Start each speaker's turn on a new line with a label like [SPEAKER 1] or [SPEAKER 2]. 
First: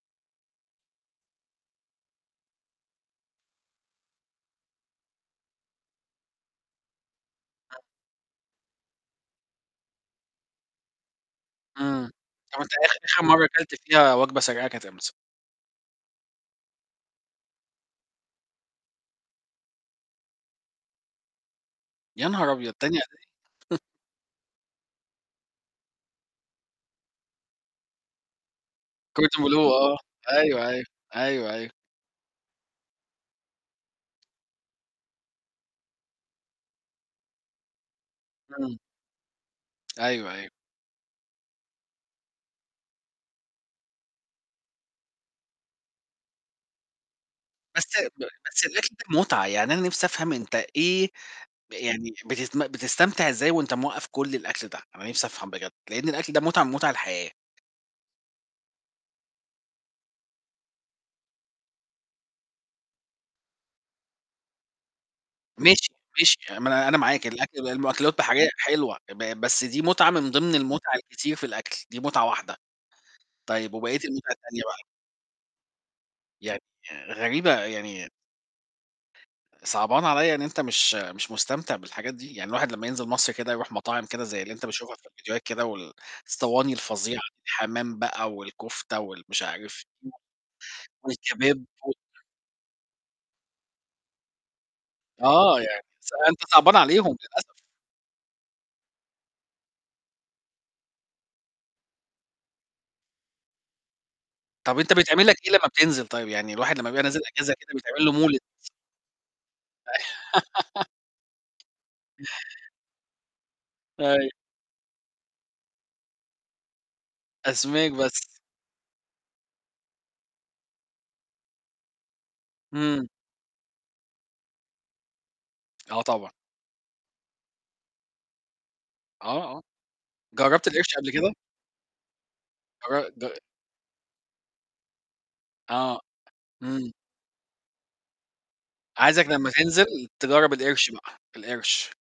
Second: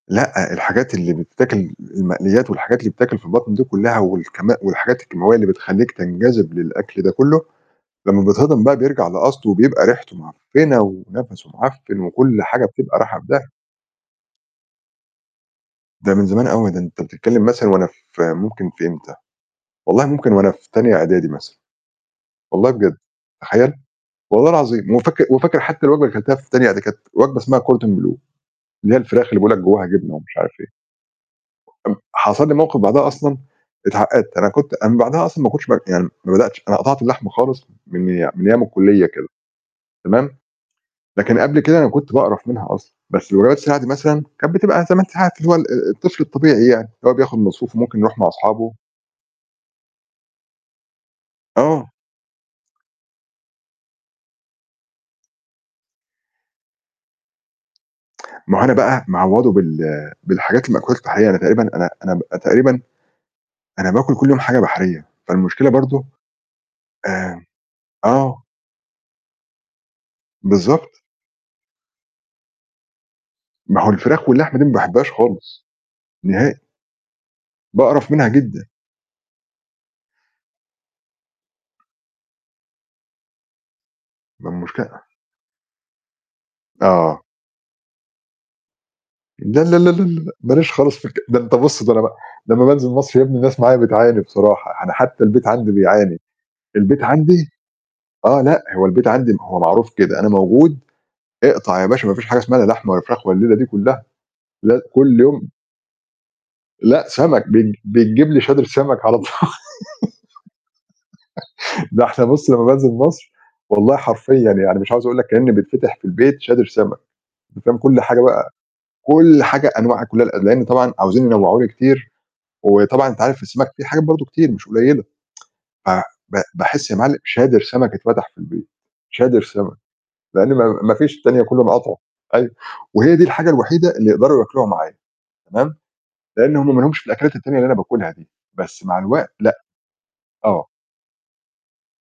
[SPEAKER 1] لأ، الحاجات اللي بتتاكل المقليّات والحاجات اللي بتتاكل في البطن دي كلّها والكم والحاجات الكيماوية اللي بتخلّيك تنجذِب للأكل ده كلّه، لمّا بيتهضم بقى بيرجع لأصله وبيبقى ريحته معفنّة ونَفَسه معفّن
[SPEAKER 2] إمم،
[SPEAKER 1] وكل
[SPEAKER 2] طَب
[SPEAKER 1] حاجة
[SPEAKER 2] وأنت آخ
[SPEAKER 1] بتبقى راحة في
[SPEAKER 2] آخِر
[SPEAKER 1] داه
[SPEAKER 2] مرّة كلت فيها وجبة سريعة كانت إمتى؟
[SPEAKER 1] ده من زمان أوي، ده أنت بتتكلّم مثلًا وأنا في ممكن في إمتى، والله ممكن وأنا في تانية إعدادي مثلًا،
[SPEAKER 2] يا نهار
[SPEAKER 1] والله
[SPEAKER 2] أبيض
[SPEAKER 1] بجد
[SPEAKER 2] تانية إعدادي!
[SPEAKER 1] تخيّل! والله العظيم وفاكر وفاكر حتى الوجبة اللي كلتها في تانية إعدادي كانت وجبة اسمها Cordon Bleu، اللي هي الفراخ اللي
[SPEAKER 2] Cordon
[SPEAKER 1] بيقول لك
[SPEAKER 2] Bleu
[SPEAKER 1] جوّاها
[SPEAKER 2] آه،
[SPEAKER 1] جبنه ومش عارف إيه.
[SPEAKER 2] أيوه، أيوه، أيوه، أيوه.
[SPEAKER 1] أم حصل لي موقِف بعدها أصلًا اتعقدت، أنا كنت أنا من بعدها أصلًا ما كنتش بر يعني ما بدأتش أنا قطعت اللحمة خالص من ي من أيام
[SPEAKER 2] إمم.
[SPEAKER 1] الكلّية كده تمام؟
[SPEAKER 2] أيوه، أيوه.
[SPEAKER 1] لكن قبل كده أنا كنت باقرف منها أصلًا، بس [unintelligible] مثلًا كانت بتبقى 8 ساعات اللي هو ال ال الطفل الطبيعي يعني اللي هو بياخُد مصروفه
[SPEAKER 2] بس
[SPEAKER 1] ممكن يروح
[SPEAKER 2] ب
[SPEAKER 1] مع
[SPEAKER 2] بس
[SPEAKER 1] أصحابه
[SPEAKER 2] الأكل ده مُتعة، يعني أنا نِفْسي أفهم أنت إيه ب
[SPEAKER 1] آه.
[SPEAKER 2] يعني بتتم بتستمتع إزاي وأنت موقّف كل الأكل ده، أنا نِفْسي أفهم بجد؟ لإن الأكل ده مُتعة من مُتع الحياة.
[SPEAKER 1] ما هو أنا بقى معوّضه بال بالحاجات المأكولات البحرية، أنا تقريبًا أنا أنا ب أنا تقريبًا أنا باكُل كل يوم حاجة بحرية، فالمشكلة
[SPEAKER 2] ماشي،
[SPEAKER 1] برضه
[SPEAKER 2] ماشي، آآ ما أنا أنا معاك
[SPEAKER 1] آمم
[SPEAKER 2] الأكل ده المأكلات
[SPEAKER 1] آه.
[SPEAKER 2] بحرية حلوة ب بس دي مُتعة من ضِمن المُتعة
[SPEAKER 1] بالضبط.
[SPEAKER 2] الكتير في الأكل دي مُتعة واحدة. طيب
[SPEAKER 1] ما هو
[SPEAKER 2] وبقيت
[SPEAKER 1] الفراخ
[SPEAKER 2] المُتع
[SPEAKER 1] واللحمة
[SPEAKER 2] التانية
[SPEAKER 1] دي ما
[SPEAKER 2] بقى؟
[SPEAKER 1] باحباش خالص،
[SPEAKER 2] يعني
[SPEAKER 1] نهائي.
[SPEAKER 2] غريبة يعني
[SPEAKER 1] باقرف منها جدًا.
[SPEAKER 2] صعبان عليّا إن أنت مش مش مستمتع بالحاجات دي، يعني الواحد لمّا ينزل مصر كده يروح مطاعم كده زي
[SPEAKER 1] ما
[SPEAKER 2] اللي أنت بتشوفها
[SPEAKER 1] المشكلة
[SPEAKER 2] في الفيديوهات كده، وال صواني الفظيعة،
[SPEAKER 1] آه.
[SPEAKER 2] حمام بقى والكفتة وال مش
[SPEAKER 1] لا، لا، لا،
[SPEAKER 2] عارف
[SPEAKER 1] لا، لا، لأ، ما ليش
[SPEAKER 2] إيه
[SPEAKER 1] خالص في الك ده أنت
[SPEAKER 2] والكباب
[SPEAKER 1] بُص
[SPEAKER 2] و
[SPEAKER 1] ده أنا بقى لمّا بانزِل مصر يا ابني الناس معايا بتعاني بصراحة، يعني حتى البيت
[SPEAKER 2] آه،
[SPEAKER 1] عندي
[SPEAKER 2] يعني ص
[SPEAKER 1] بيعاني،
[SPEAKER 2] أنت صعبان
[SPEAKER 1] البيت
[SPEAKER 2] عليهم
[SPEAKER 1] عندي
[SPEAKER 2] للأسف.
[SPEAKER 1] آه، لأ هو البيت عندي ما هو معروف كده أنا موجود اقطع يا باشا ما فيش حاجة اسمها لا لحمة ولا فراخ والليلة دي كلّها،
[SPEAKER 2] طَب
[SPEAKER 1] لاز
[SPEAKER 2] أنت
[SPEAKER 1] كل
[SPEAKER 2] بيتعمل لك
[SPEAKER 1] يوم
[SPEAKER 2] إيه لمّا بتنزِل طيب؟ يعني الواحد لمّا بيبقى
[SPEAKER 1] لأ،
[SPEAKER 2] نازِل
[SPEAKER 1] سمك
[SPEAKER 2] إجازه كده
[SPEAKER 1] بت
[SPEAKER 2] بيتعمل له
[SPEAKER 1] بتجيب
[SPEAKER 2] مولِد.
[SPEAKER 1] لي شادر سمك على طو ده إحنا بُص لمّا بانزِل مصر والله
[SPEAKER 2] أيوه.
[SPEAKER 1] حرفيًا يعني مش عاوز أقول لك كإن بتفتح في البيت شادر سمك، أنت فاهم،
[SPEAKER 2] أسماك
[SPEAKER 1] كل حاجة
[SPEAKER 2] بس.
[SPEAKER 1] بقى كل حاجة أنواع كلّها ال لإن طبعًا عاوزين ينوّعوا لي كتير،
[SPEAKER 2] إمم.
[SPEAKER 1] وطبعًا أنت عارف السمك في حاجات برضه كتير مش قليلة. ف
[SPEAKER 2] آه طبعًا.
[SPEAKER 1] ب باحس يا معل شادر سمك اتفتح في البيت، شادر
[SPEAKER 2] آه، آه.
[SPEAKER 1] سمك، لإن
[SPEAKER 2] جرّبت
[SPEAKER 1] ما ما
[SPEAKER 2] القِرش قبل
[SPEAKER 1] فيش
[SPEAKER 2] كده؟
[SPEAKER 1] التانية كلّه مقاطعه، أيوه،
[SPEAKER 2] جر
[SPEAKER 1] وهي دي
[SPEAKER 2] دي
[SPEAKER 1] الحاجة الوحيدة اللي يقدروا ياكلوها معايا تمام؟
[SPEAKER 2] آه،
[SPEAKER 1] لإن هم ما
[SPEAKER 2] إمم.
[SPEAKER 1] لهومش في الأكلات التانية اللي أنا باكُلها دي، بس مع
[SPEAKER 2] عايزك
[SPEAKER 1] الوقت
[SPEAKER 2] لمّا
[SPEAKER 1] لأ.
[SPEAKER 2] تنزِل تجرّب
[SPEAKER 1] آه.
[SPEAKER 2] القِرش بقى، القِرش.